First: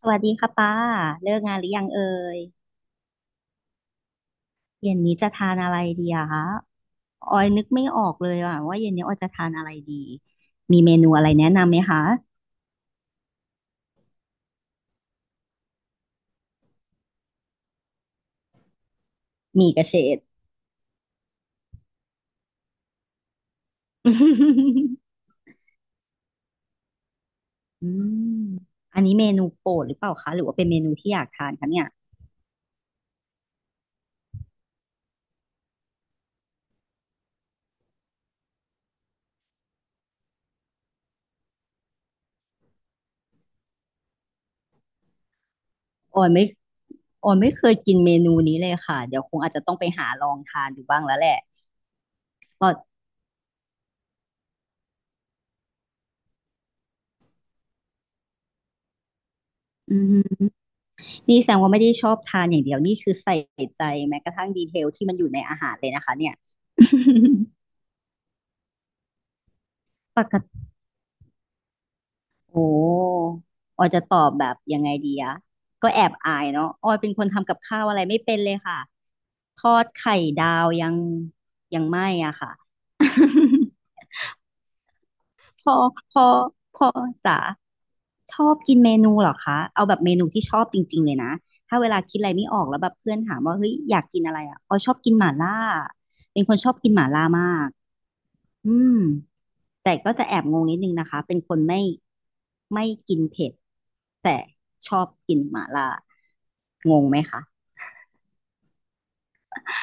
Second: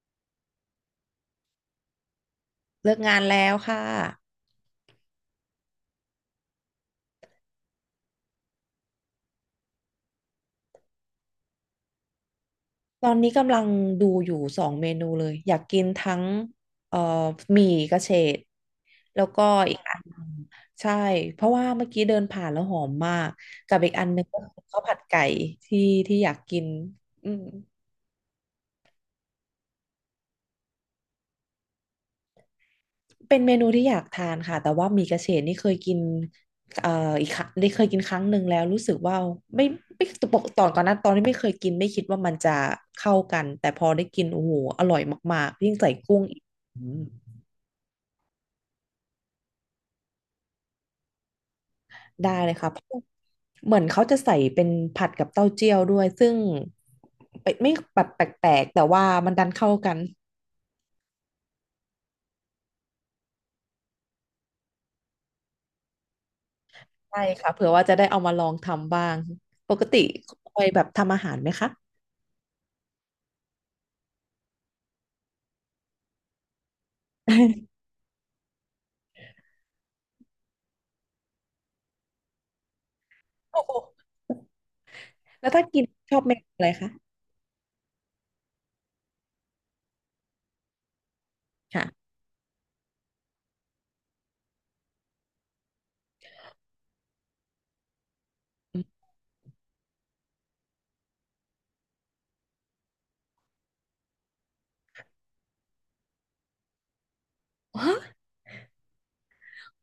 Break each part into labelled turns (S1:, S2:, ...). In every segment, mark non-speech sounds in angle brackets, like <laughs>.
S1: สวัสดีค่ะป้าเลิกงานหรือยังเอ่ย
S2: เลิกงานแล้วค่ะ
S1: เย็นนี้จะทานอะไรดีอะคะออยนึกไม่ออกเลยอะว่าเย็นนี้ออยจะทานอะไรดีมีเมนูอะไรแนะนำไหมคะ
S2: ตอนนี้กำลังดูอยู่สองเมนูเลยอยากกินทั้งเอ่อหมี่กระเฉดแล้วก็
S1: มี
S2: อี
S1: ก
S2: ก
S1: ระ
S2: อั
S1: เฉ
S2: นห
S1: ด
S2: นึ่งใช่เพราะว่าเมื่อกี้เดินผ่านแล้วหอมมากกับอีกอันหนึงก็คือข้าวผั
S1: <laughs>
S2: ดไก่ที่ที่อยากกินอืม
S1: อืมอันนี้เมนูโปรดหรือเปล่าคะหรือว่าเป็นเมนูที่อยากทานคะเนี่ย
S2: เป็นเมนูที่อยากทานค่ะแต่ว่าหมี่กระเฉดนี่เคยกินเอ่ออีกครั้งได้เคยกินครั้งหนึ่งแล้วรู้สึกว่าไม่ไม่ปกตอนก่อนหน้าตอนที่ไม่เคยกินไม่คิดว่ามันจะเข้ากันแต่พอได้กินโอ้โหอร่อยมากๆยิ่งใส่
S1: อ
S2: กุ้ง
S1: อยไม่ออยไม่เคยกินเมนูนี้เลยค่ะเดี๋ยวคงอาจจะต้องไปหาลองทานดูบ้างแล้วแหละ
S2: ได้เลยค่ะเพราะเหมือนเขาจะใส่เป็นผัดกับเต้าเจี้ยวด้วยซึ่งไม่แบบแปลกๆแต่ว่ามันดันเข้ากั
S1: อื
S2: น
S1: มนี่แสดงว่าไม่ได้ชอบทานอย่างเดียวนี่คือใส่ใจแม้กระทั่งดีเทลที่มันอยู่ในอาหารเลยนะคะเนี่ย
S2: ใช่ค่ะเผื่อว่าจะได้เอามาลองทำบ้างปกติ
S1: <laughs> ป
S2: ค
S1: ก
S2: อยแบบทำอาหารไหมคะ
S1: โอ้ออยจะตอบแบบยังไงดีอะก็แอบอายเนาะออยเป็นคนทำกับข้าว
S2: <laughs>
S1: อะไรไม่เป็นเลยค่ะทอดไข่ดาวยังยังไม่อะค่ะ
S2: โอ้โห
S1: <laughs>
S2: แล้วถ้า
S1: พอ
S2: กินช
S1: พ
S2: อบ
S1: อ
S2: เมนูอะไร
S1: พอ
S2: คะ
S1: จ๋าชอบกินเมนูเหรอคะเอาแบบเมนูที่ชอบจริงๆเลยนะถ้าเวลา
S2: ค่ะ
S1: คิดอะไรไม่ออกแล้วแบบเพื่อนถามว่าเฮ้ยอยากกินอะไรอะออยชอบกินหม่าล่าเป็นคนชอบกินหม่าล่ามากอื
S2: อื
S1: ม
S2: ม
S1: แต่ก็จะแอบงงนิดนึงนะคะเป็นคนไม่กินเผ็ดแต่ชอบกินหม่าล่างงไหมคะ
S2: ฮะ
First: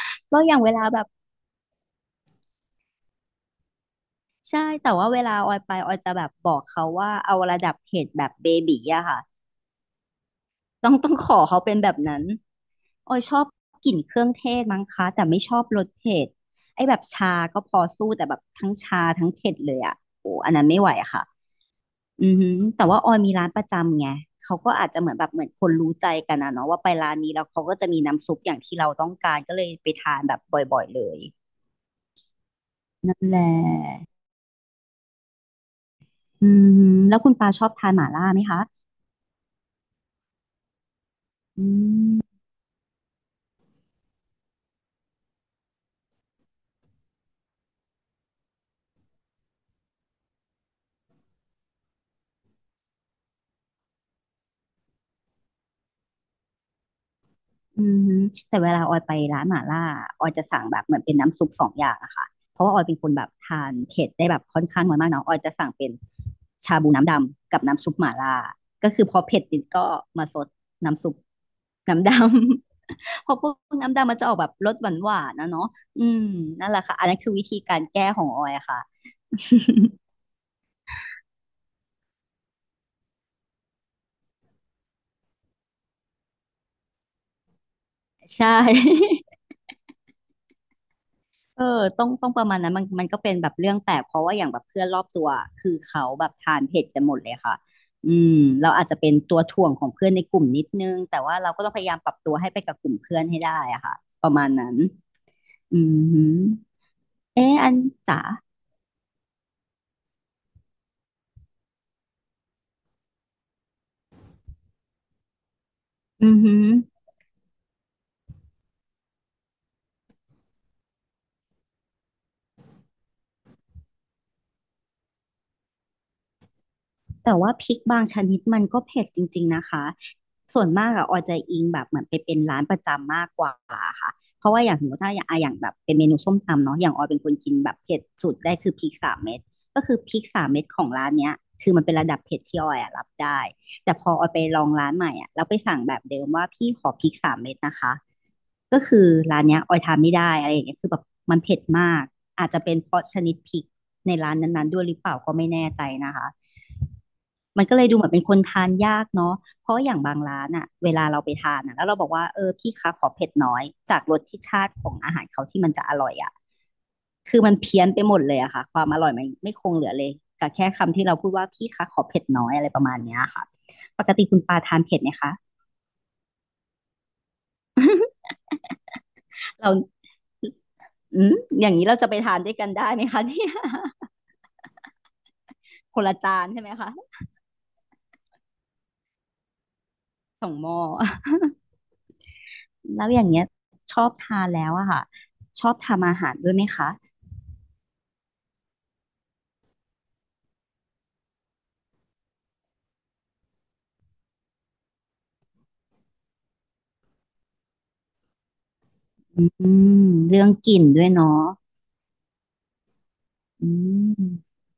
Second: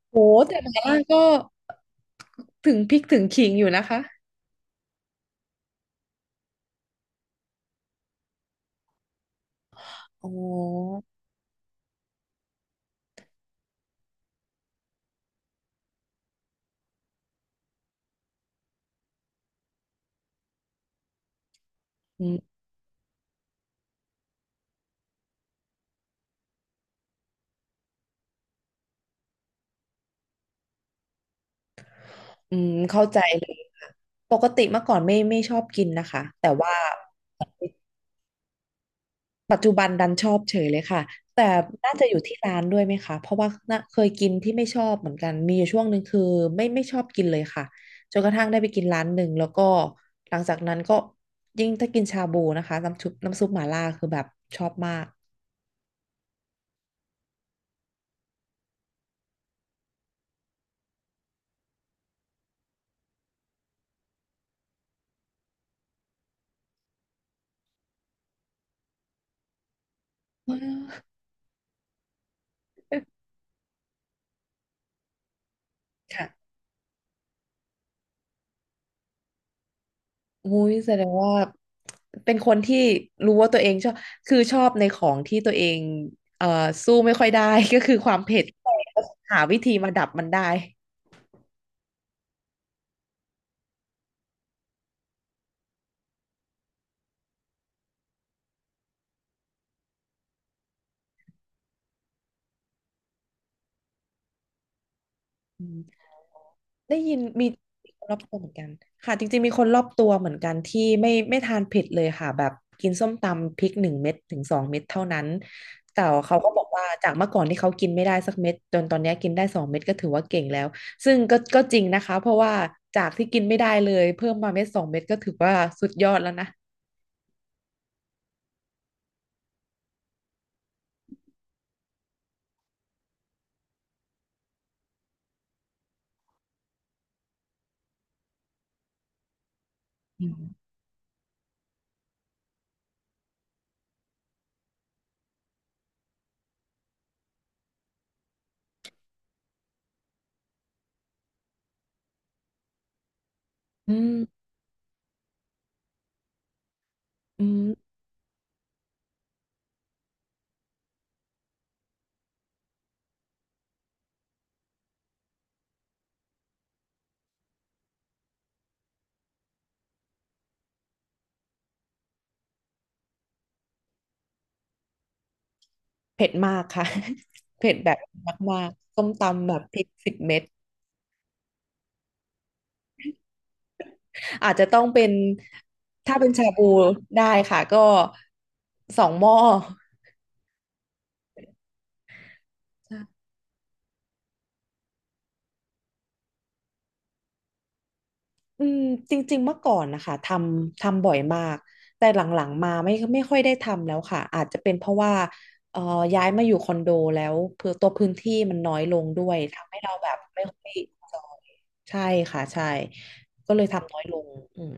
S2: โห
S1: แล้วอ
S2: แต่
S1: ย่าง
S2: ห
S1: เว
S2: มา
S1: ลา
S2: ล่า
S1: แบบ
S2: ก็ถึงพริกถึงขิงอยู่นะคะ
S1: ใช่แต่ว่าเวลาออยไปออยจะแบบบอกเขาว่าเอาระดับเผ็ดแบบเบบี๋อะค่ะ
S2: อ๋อ
S1: ต้องขอเขาเป็นแบบนั้นออยชอบกลิ่นเครื่องเทศมั้งคะแต่ไม่ชอบรสเผ็ดไอ้แบบชาก็พอสู้แต่แบบทั้งชาทั้งเผ็ดเลยอะโอ้อันนั้นไม่ไหวอะค่ะ
S2: อื
S1: อือหื
S2: ม
S1: อแต่ว่าออยมีร้านประจำไง เขาก็อาจจะเหมือนแบบเหมือนคนรู้ใจกันนะเนาะว่าไปร้านนี้แล้วเขาก็จะมีน้ำซุปอย่างที่เราต้องการก็เลยไปทานแบบบ่อยๆเลย
S2: อืมเข้า
S1: นั่
S2: ใจ
S1: นแหละ
S2: เลยค่ะปกติเมื่อก่อนไม่ชอบกินนะคะแต่
S1: อื
S2: ว่า
S1: มแล้วคุณปาชอบทานหม่าล่าไหมคะ
S2: ปัจจุบันดันชอบเฉยเลยค่ะแต่
S1: อื
S2: น่าจะอยู่
S1: ม
S2: ที่ร้านด้วยไหมคะเพราะว่าน่ะเคยกินที่ไม่ชอบเหมือนกันมีอยู่ช่วงหนึ่งคือไม่ชอบกินเลยค่ะจนกระทั่งได้ไปกินร้านหนึ่งแล้วก็หลังจากนั้นก็ยิ่งถ้ากินชาบูนะคะน้ำซุปหม่าล่าคือแบบชอบมาก
S1: อืมฮึแต่เวลาออยไปร้านหม่าล่าออยจะสั่งแบบเหมือนเป็นน้ำซุปสองอย่างอะค่ะเพราะว่าออยเป็นคนแบบทานเผ็ดได้แบบค่อนข้างน้อยมากเนาะออยจะสั่งเป็นชาบูน้ำดำกับน้ำซุปหม่าล่าก็คือพอเผ็ดนิดก็มาซดน้ำซุปน้ำดำ <laughs> เพ
S2: <laughs>
S1: ราะพวกน้ำดำมันจะออกแบบรสหวานหวานนะเนาะอืม
S2: ค่ะ
S1: นั่นแหละค่ะอันนั้นคือวิธีการแก้ของออยอะค่ะ
S2: อุ้ยแสดงว่าเป็นคนที่รู้ว่าตัวเองชอบคือชอบในของที่ตัวเองเอ่อสู้ไม่ค่อยได้ <laughs> ก็คือความ
S1: <laughs>
S2: เผ็ด
S1: ใช่
S2: แต่หาวิธีมาดับมันได้
S1: เออต้องประมาณนั้นมันก็เป็นแบบเรื่องแปลกเพราะว่าอย่างแบบเพื่อนรอบตัวคือเขาแบบทานเผ็ดกันหมดเลยค่ะอืมเราอาจจะเป็นตัวถ่วงของเพื่อนในกลุ่มนิดนึงแต่ว่าเราก็ต้องพยายามปรับตัวให้ไปกับกลุ่มเพื่อนให้ได้อะค่ะประมาณนั้น
S2: อื
S1: อื
S2: ม
S1: ม
S2: ได้ยิน
S1: เอ
S2: มี
S1: ออัน
S2: คนรอ
S1: จ๋า
S2: บตัวเหมือนกันค่ะจริงๆมีคนรอบตัวเหมือนกันที่ไม่ทานเผ็ดเลยค่ะแบบกินส้มตำพริกหนึ่งเม็ดถึงสองเม็ดเท่านั้นแต่
S1: อื
S2: เขา
S1: อ
S2: ก็
S1: หื
S2: บอ
S1: อ
S2: กว่าจากเมื่อก่อนที่เขากินไม่ได้สักเม็ดจนตอนเนี้ยกินได้สองเม็ดก็ถือว่าเก่งแล้วซึ่งก็จริงนะคะเพราะว่าจากที่กินไม่ได้เลยเพิ่มมาเม็ดสองเม็ดก็ถือว่าสุดยอดแล้วนะ
S1: แต่ว่าพริกบางชนิดมันก็เผ็ดจริงๆนะคะส่วนมากอะออยจะอิงแบบเหมือนไปเป็นร้านประจำมากกว่าค่ะเพราะว่าอย่างสมมติถ้าอย่างอะอย่างแบบเป็นเมนูส้มตำเนาะอย่างออยเป็นคนกินแบบเผ็ดสุดได้คือพริกสามเม็ดก็คือพริ
S2: อื
S1: กสาม
S2: ม
S1: เม็ดของร้านเนี้ยคือมันเป็นระดับเผ็ดที่ออยอะรับได้ แต่พอออยไปลองร้านใหม่อะแล้วไปสั่งแบบเดิมว่าพี่ขอพริกสามเม็ดนะคะก็คือร้านเนี้ยออยทานไม่ได้อะไรอย่างเงี้ยคือแบบมันเผ็ดมาก อาจจะเป็นเพราะชนิดพริก
S2: อื
S1: ในร้าน
S2: ม
S1: นั้นๆด้วยหรือเปล่าก็ไม่แน่ใจนะคะ
S2: อื
S1: มันก็เลย
S2: ม
S1: ดูเหมือนเป็นคนทานยากเนาะเพราะอย่างบางร้านอะเวลาเราไปทานอะแล้วเราบอกว่าเออพี่คะขอเผ็ดน้อยจากรสที่ชาติของอาหารเขาที่มันจะอร่อยอะคือมันเพี้ยนไปหมดเลยอะค่ะความอร่อยมันไม่คงเหลือเลยกับแค่คำที่เราพูดว่าพี่คะขอเผ็ดน้อยอะไรประมาณเนี้ยค่ะปกติคุณปาทานเผ็ดไหมคะ
S2: เผ็ดมากค่ะ <laughs> เผ็ดแบบมากๆส้มตำแบบ
S1: เรา
S2: พริกสิบเม็ด
S1: อืมอย่างนี้เราจะไปทานด้วยกันได้ไหมคะ <laughs> เนี่ย
S2: อาจจะต้องเป็น
S1: คน
S2: ถ้า
S1: ละ
S2: เป็น
S1: จา
S2: ชา
S1: นใช่
S2: บู
S1: ไหมคะ
S2: ได้ค่ะก็สองหม้อ
S1: สองหม้อแล้วอย่างเงี้ยชอบทานแล้วอะค่ะชอบทำอาหารด้วยไหมคะ
S2: อืมจริงๆเมื่อก่อนนะคะทำบ่อยมากแต่หลังๆมาไม่ค่อยได้ทำแล้วค่ะอาจจะเป็นเพราะว่าเอ่อย้ายมาอยู่คอนโดแล้วเพื่อตัวพื้นที่มันน้อยลงด้วย
S1: อื
S2: ทำให้เรา
S1: ม
S2: แบบไม่
S1: เรื่อง
S2: ค่
S1: ก
S2: อย
S1: ลิ่นด้วยเนาะ
S2: ใช่ค่ะใช่ก็เลย
S1: อื
S2: ทำน้อยลง
S1: ม
S2: อืม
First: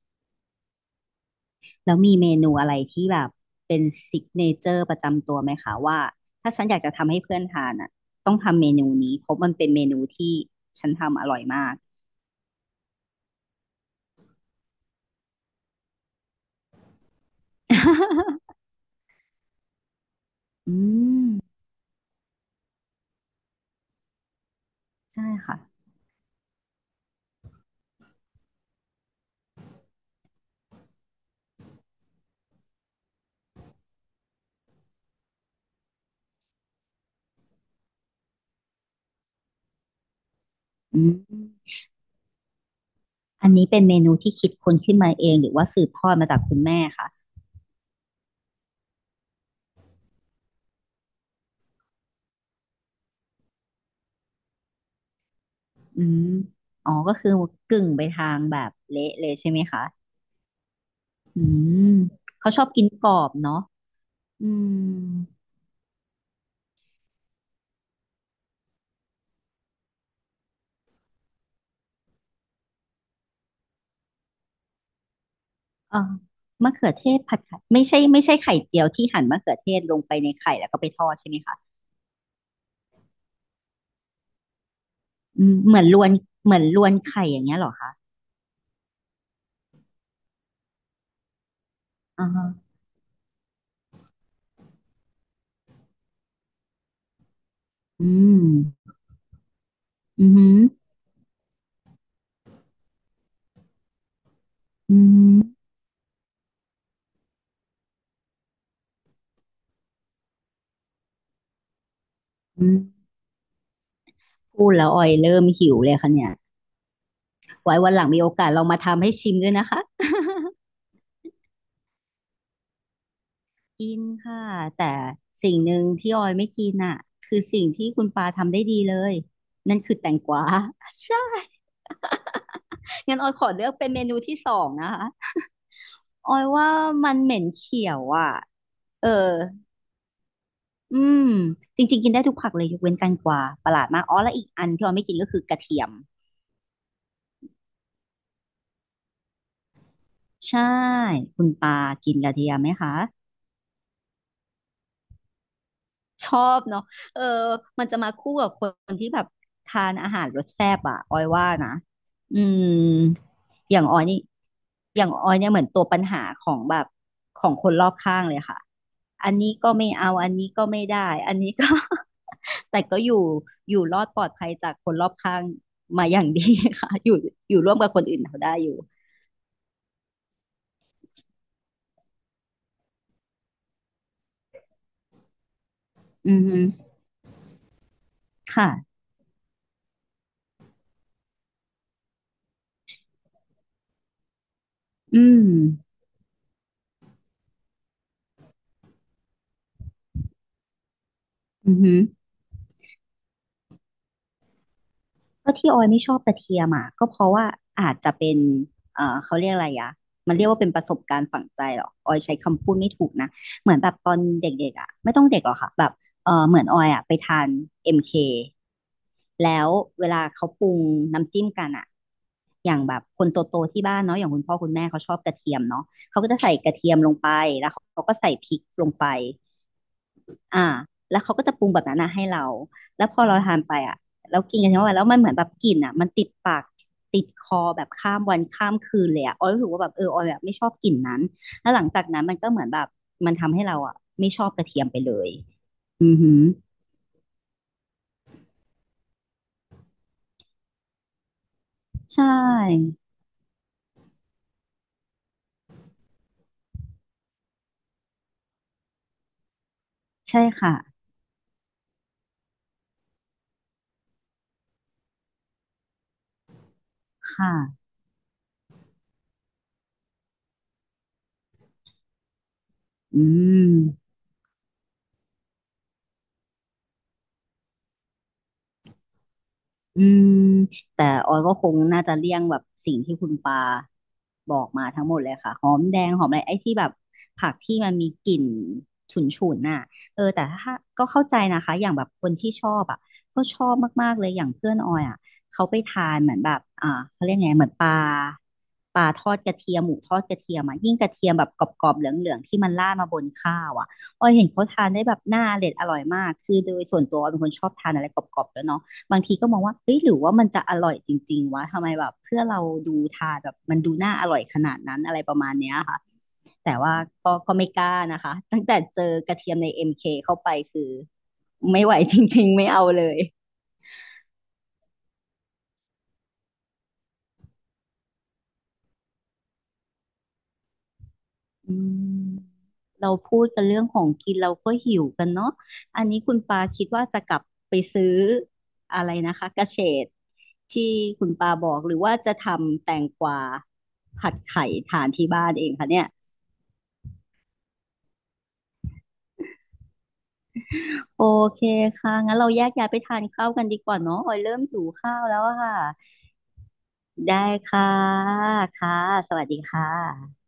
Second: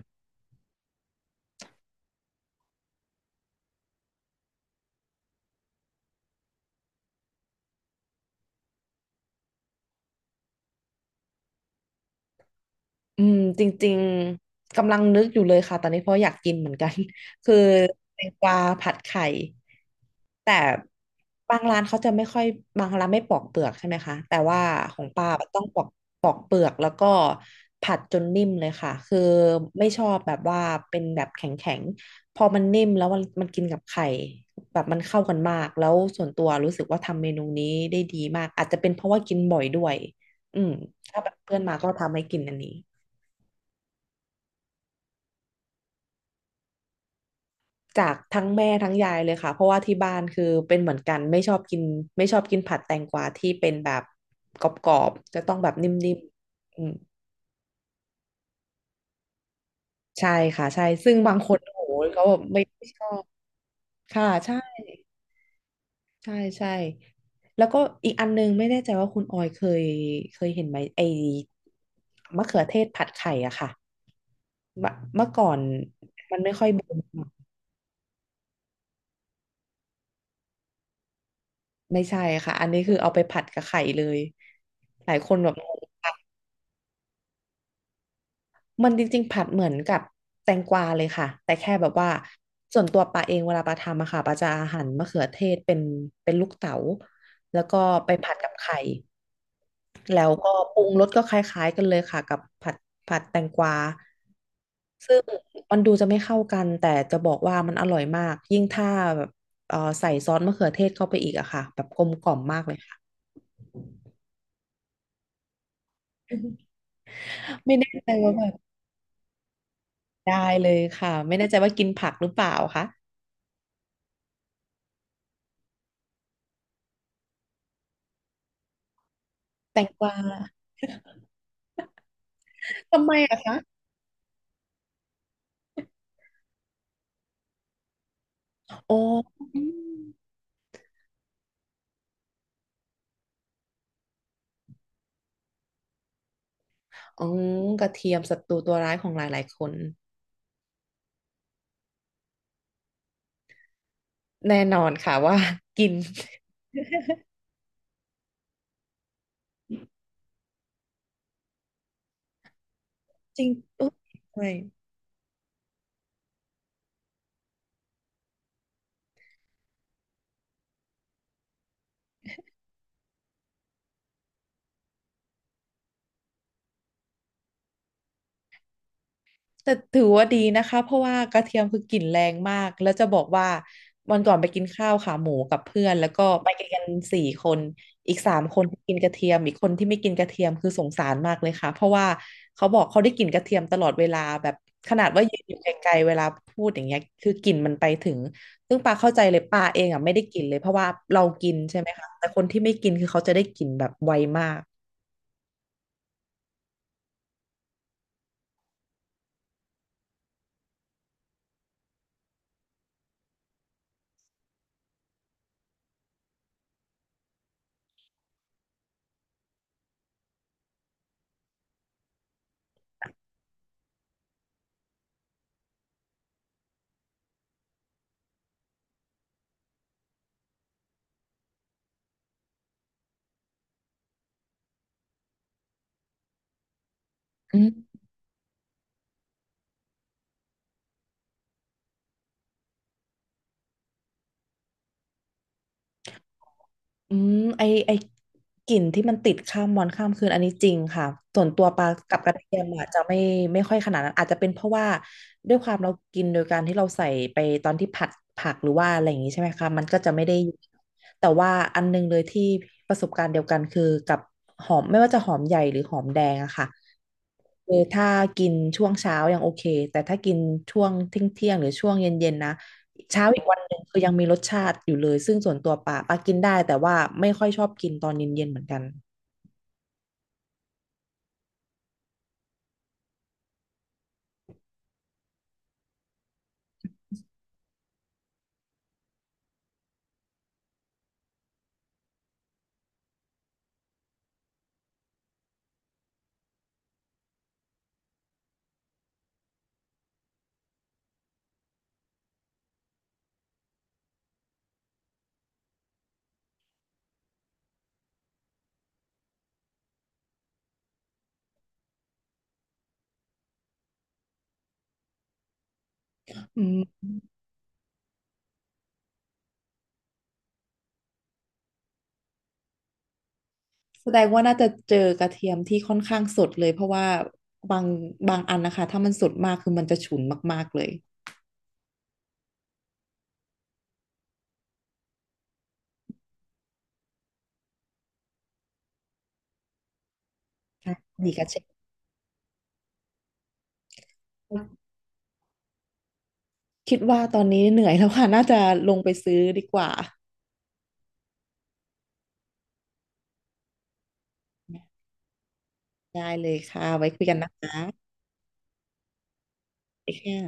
S1: แล้วมีเมนูอะไรที่แบบเป็นซิกเนเจอร์ประจำตัวไหมคะว่าถ้าฉันอยากจะทำให้เพื่อนทานอ่ะต้องทำเมนูนี้เพราะมันเป็นเมนูที่ฉันทำอร่อยมาก
S2: อืมจริงๆกำลังนึกอยู่เลยค่ะตอนนี้เพราะอยากกินเหมือนกัน <laughs> คือแตงกวา
S1: <laughs>
S2: ผัดไข่แต่
S1: อืม
S2: บางร้านเขาจะไม่ค่อยบางร้านไม่ปอกเปลือกใช่ไหมคะแต่ว่าของ
S1: ใช่
S2: ป้า
S1: ค่ะ
S2: ต้องปอกปอกเปลือกแล้วก็ผัดจนนิ่มเลยค่ะคือไม่ชอบแบบว่าเป็นแบบแข็งๆพอมันนิ่มแล้วมันกินกับไข่แบบมันเข้ากันมากแล้วส่วนตัวรู้สึกว่าทำเมนูนี้ได้ดีมากอาจจะเป็นเพราะว่ากินบ่อยด้วยอืม
S1: อื
S2: ถ้าแบบเพื่อนมา
S1: ม
S2: ก็ทำให้กินอันนี้
S1: อันนี้เป็นเมนูที่คิดค้นขึ้นมาเองหรือว่าสืบทอดมาจากคุณแม่คะ
S2: จากทั้งแม่ทั้งยายเลยค่ะเพราะว่าที่บ้านคือเป็นเหมือนกันไม่ชอบกินผัดแตงกวาที่เป็นแบบกรอบๆจะต้องแบบ
S1: อื
S2: นิ่ม
S1: ม
S2: ๆอื
S1: อ๋อ
S2: ม
S1: ก็คือกึ่งไปทางแบบเละเลยใช่ไหมคะ
S2: ใช่ค่ะใช่ซึ่งบาง
S1: อื
S2: คนโอ้
S1: ม
S2: โหเขาแบบ
S1: เขา
S2: ไม่
S1: ชอบกิ
S2: ไม่
S1: น
S2: ช
S1: ก
S2: อ
S1: รอ
S2: บ
S1: บเนาะ
S2: ค่ะ
S1: อื
S2: ใช่
S1: ม
S2: ใช่ใช่แล้วก็อีกอันนึงไม่แน่ใจว่าคุณออยเคยเห็นไหมไอ้มะเขือเทศผัดไข่อะค่ะเมื่อก่อน
S1: เออมะเขือเทศผัดไข่ไม่ใช่ไข่เจียวที่หั่นมะเขือเทศลงไปในไข่แล้วก็ไปทอดใช่ไหมคะ
S2: ไม่ใช่ค่ะอันนี้คือเอาไปผัดกับไข่เลยหลายคน
S1: อื
S2: แบบ
S1: ม
S2: ง
S1: เห
S2: ง
S1: มือนรวนไข่อย่างเงี้ยเหรอคะ
S2: มันจริงๆผัดเหมือนกับแตงกวาเลยค่ะแต่แค่แบบว่า
S1: อ่าฮะ
S2: ส่วนตัวปาเองเวลาปาทำอะค่ะปาจะหั่นมะเขือเทศเป็นลูกเต๋าแล้วก็
S1: อื
S2: ไปผัดกับไข่
S1: ม
S2: แล้
S1: อื
S2: ว
S1: อหื
S2: ก็
S1: อ
S2: ปรุงรสก็คล้ายๆกันเลยค่ะกับผัดแตงกวา
S1: อื
S2: ซึ่ง
S1: ม
S2: มันดูจะไม่เข้ากันแต่จะบอกว่ามันอร่อยมากยิ่งถ้าแบบใส่ซอสมะเขือเทศเข้าไปอีกอะค่ะแบบกลมกล่อมมาก
S1: อื
S2: เล
S1: ม
S2: ยค่ะ
S1: พูดแล้วออยเริ่มหิวเลยค่ะเนี่ย
S2: <laughs> ไม่
S1: ไว้
S2: แน่
S1: วันหลั
S2: ใจ
S1: งมีโอ
S2: ว่าแบ
S1: กาส
S2: บ
S1: เรามาทำให้ชิมด้วยนะคะ
S2: ได้เลยค่ะไม่แน่ใจว่ากินผักหรือเปล่าคะ
S1: <laughs> กินค่ะแต่สิ่งหนึ่งที่ออยไม่กินอ่ะคือสิ่งที่คุณปาทำได้ดีเลยนั่
S2: แต
S1: น
S2: ง
S1: คือ
S2: ก
S1: แต
S2: วา
S1: งกวา <laughs> ใช่
S2: ทำไม
S1: งั้นออย
S2: อะ
S1: ขอเลือก
S2: คะ
S1: เป็นเมนูที่สองนะคะ ออยว่ามันเหม็นเขียวอ่ะ
S2: โอ้
S1: เออ
S2: อืม
S1: อืม จริงๆกินได้ทุกผักเลยยกเว้นแตงกวาประหลาดมาก อ๋อแล้วอีกอันที่ออยไม่กินก็คือกระเทียม
S2: อืมกระเทียมศัตรูตัวร้ายของหลายๆคน
S1: ใช่คุณปากินกระเทียมไหมคะ
S2: แน่นอนค่ะว่า <laughs> กิน
S1: ชอบเนาะเออมันจะมาคู่กับคนที่แบบทานอาหารรสแซ่บอะออยว่านะอืม
S2: <laughs> จริง
S1: อย่าง
S2: อุ๊ย
S1: ออยนี่
S2: ใช่
S1: อย่างออยเนี่ยเหมือนตัวปัญหาของแบบของคนรอบข้างเลยค่ะ อันนี้ก็ไม่เอา อันนี้ก็ไม่ได้ อันนี้ก็ <laughs> แต่ก็อยู่อยู่รอดปลอดภัยจากคนรอบข้างมาอย่างดีค่ะอยู่อยู่ร่วมกับคนอื่นเขาได้อยู่
S2: แต่ถือว่าดีนะคะเพราะว่ากระเทียมคือกลิ่นแรงมากแล้วจะบอกว่าวันก่อนไปกินข้าวขาหมูกับเพื่อนแล้วก็
S1: อือ
S2: ไป
S1: ฮึ
S2: กินกันสี่คนอีกสามคนที่กิ
S1: ค่ะ
S2: นกระเทียมอีกคนที่ไม่กินกระเทียมคือสงสารมากเลยค่ะเพราะว่าเขาบอกเขาได้กลิ่นกระเทียมตลอดเวลาแบบขนาด
S1: อื
S2: ว่ายืน
S1: ม
S2: อยู่ไกลๆเวลาพูดอย่างเงี้ยคือกลิ่นมันไปถึงซึ่งปาเข้าใจเลยปาเองอ่ะไม่ได้กลิ่นเลยเพราะว่าเรากิน
S1: อื
S2: ใช่
S1: อ
S2: ไหม
S1: ฮึ
S2: คะแต่คนที่ไม่กินคือเขาจะได้กลิ่นแบบไวมาก
S1: ก็ที่ออยไม่ชอบกระเทียมอ่ะก็เพราะว่าอาจจะเป็นเขาเรียกอะไรอะมันเรียกว่าเป็นประสบการณ์ฝังใจเหรอออยใช้คำพูดไม่ถูกนะเหมือนแบบตอนเด็กๆอ่ะไม่ต้องเด็กหรอกค่ะแบบเออเหมือนออยอ่ะไปทานเอ็มเคแล้วเวลาเขาปรุงน้ำจิ้มกันอ่ะอย่างแบบคนโตๆที่บ้านเนาะอย่างคุณพ่อคุณแม่เขาชอบกระเทียมเนาะเขาก็จะใส่กระเทียมลงไปแล้วเขาก็ใส่พริกลงไป อ่าแล้วเขาก็จะปรุงแบบนั้นนะให้เราแล้วพอเราทานไปอ่ะแล้วกินกันทั้งวันแล้วมันเหมือนแบบกลิ่นอ่ะมันติดปากติดค
S2: อื
S1: อแบบ
S2: ม
S1: ข้ามวันข้ามคืนเลยอ่ะออยรู้สึกว่าแบบเออออยแบบไม่ชอบกลิ่นนั้นแล้วหลังจากนั้นมันก็เหมือนแบบมันทำให้เราอ่ะไม่ชอบกระเทียมไปเลยอือหือ
S2: อืมไอไอกลิ่นที่มันติดข้ามวันข้ามคืนอันนี้จริงค่ะส่วนตัวปลากั
S1: ใช
S2: บกระเทียมอาจ
S1: ่
S2: จะไม่ค่อยขนาดนั้นอาจจะเป็นเพราะว่าด้วยความเรากินโดยการที่เราใส่ไปตอนที่ผัดผักหรือว่าอะไรอย่างนี้ใช่ไหมคะมันก็จะไม่ได้
S1: ใช่
S2: อยู่
S1: ค่ะ
S2: แต่ว่าอันนึงเลยที่ประสบการณ์เดียวกันคือกับหอมไม่ว่าจะหอมใหญ่หรือหอมแดงอะค่ะ
S1: ค
S2: คือ
S1: ่ะ
S2: ถ้ากินช่วงเช้ายังโอเคแต่ถ้ากินช่วงเที่ยงหรือช่วงเย็นๆนะ
S1: อื
S2: เช้าอีกวันหนึ่งคือ
S1: ม
S2: ยังมีรสชาติอยู่เลยซึ่งส่วนตัวป่ากินได้แต่ว่าไม่ค่อยชอบกินตอนเย็นๆเหมือนกัน
S1: อืมแต่ออยก็คงน่าจะเลี่ยงแบบสิ่งที่คุณปาบอกมาทั้งหมดเลยค่ะหอมแดงหอมอะไรไอ้ที่แบบผักที่มันมีกลิ่นฉุนฉุนน่ะเออแต่ถ้าก็เข้าใจนะคะอย่างแบบคนที่ชอบอ่ะก็ชอบมากๆเลยอย่างเพื่อนออยอ่ะเขาไปทานเหมือนแบบอ่าเขาเรียกไงเหมือนปลาทอดกระเทียมหมูทอดกระเทียมอ่ะยิ่งกระเทียมแบบกรอบๆเหลืองๆที่มันราดมาบนข้าวอ่ะออยเห็นเขาทานได้แบบน่าอร่อยมากคือโดยส่วนตัวออยเป็นคนชอบทานอะไรกรอบๆแล้วยเนาะ บางทีก็มองว่าเฮ้ยหรือว่ามันจะอร่อยจริงๆวะทำไมแบบเพื่อเราดูทานแบบมันดูน่าอร่อยขนาดนั้นอะไรประมาณเนี้ยค่ะ
S2: อื
S1: แต่ว่า
S2: ม
S1: ก็ไม่กล้านะคะตั้งแต่เจอกระเทียมใน MK เคเข้าไปคือไม่ไหวจริงๆไม่เอาเลย
S2: แสดงว่าน่าจะเจอกระเทียมที่ค่อนข้างสดเลยเพราะว่าบางบางอันนะคะถ้ามันสดมากคือมันจะฉุนมากๆเลย
S1: อืมเราพูดกันเรื่องของกินเราก็หิวกันเนาะอันนี้คุณปาคิดว่าจะกลับไปซื้ออะไรนะคะกระเฉดที่
S2: ค่ะ
S1: คุ
S2: ดี
S1: ณ
S2: กระ
S1: ปา
S2: เชฟ
S1: บอกหรือว่าจะทำแตงกวาผัดไข่ทานที่บ้านเองคะเนี่ย
S2: คิดว่าตอนนี้เหนื่อยแล้วค่ะน่าจะลงไปซื้อดีกว่า
S1: โอเคค่ะงั้นเราแยกย้ายไปทานข้าวกันดีกว่าเนาะออยเริ่มหิวข้าวแล้วอะค่ะ
S2: ได้เลยค่ะไว้คุยกั
S1: ได้
S2: นนะ
S1: ค่ะ
S2: คะ
S1: ค่ะสวัสดีค่
S2: ไคค่ะ
S1: ะ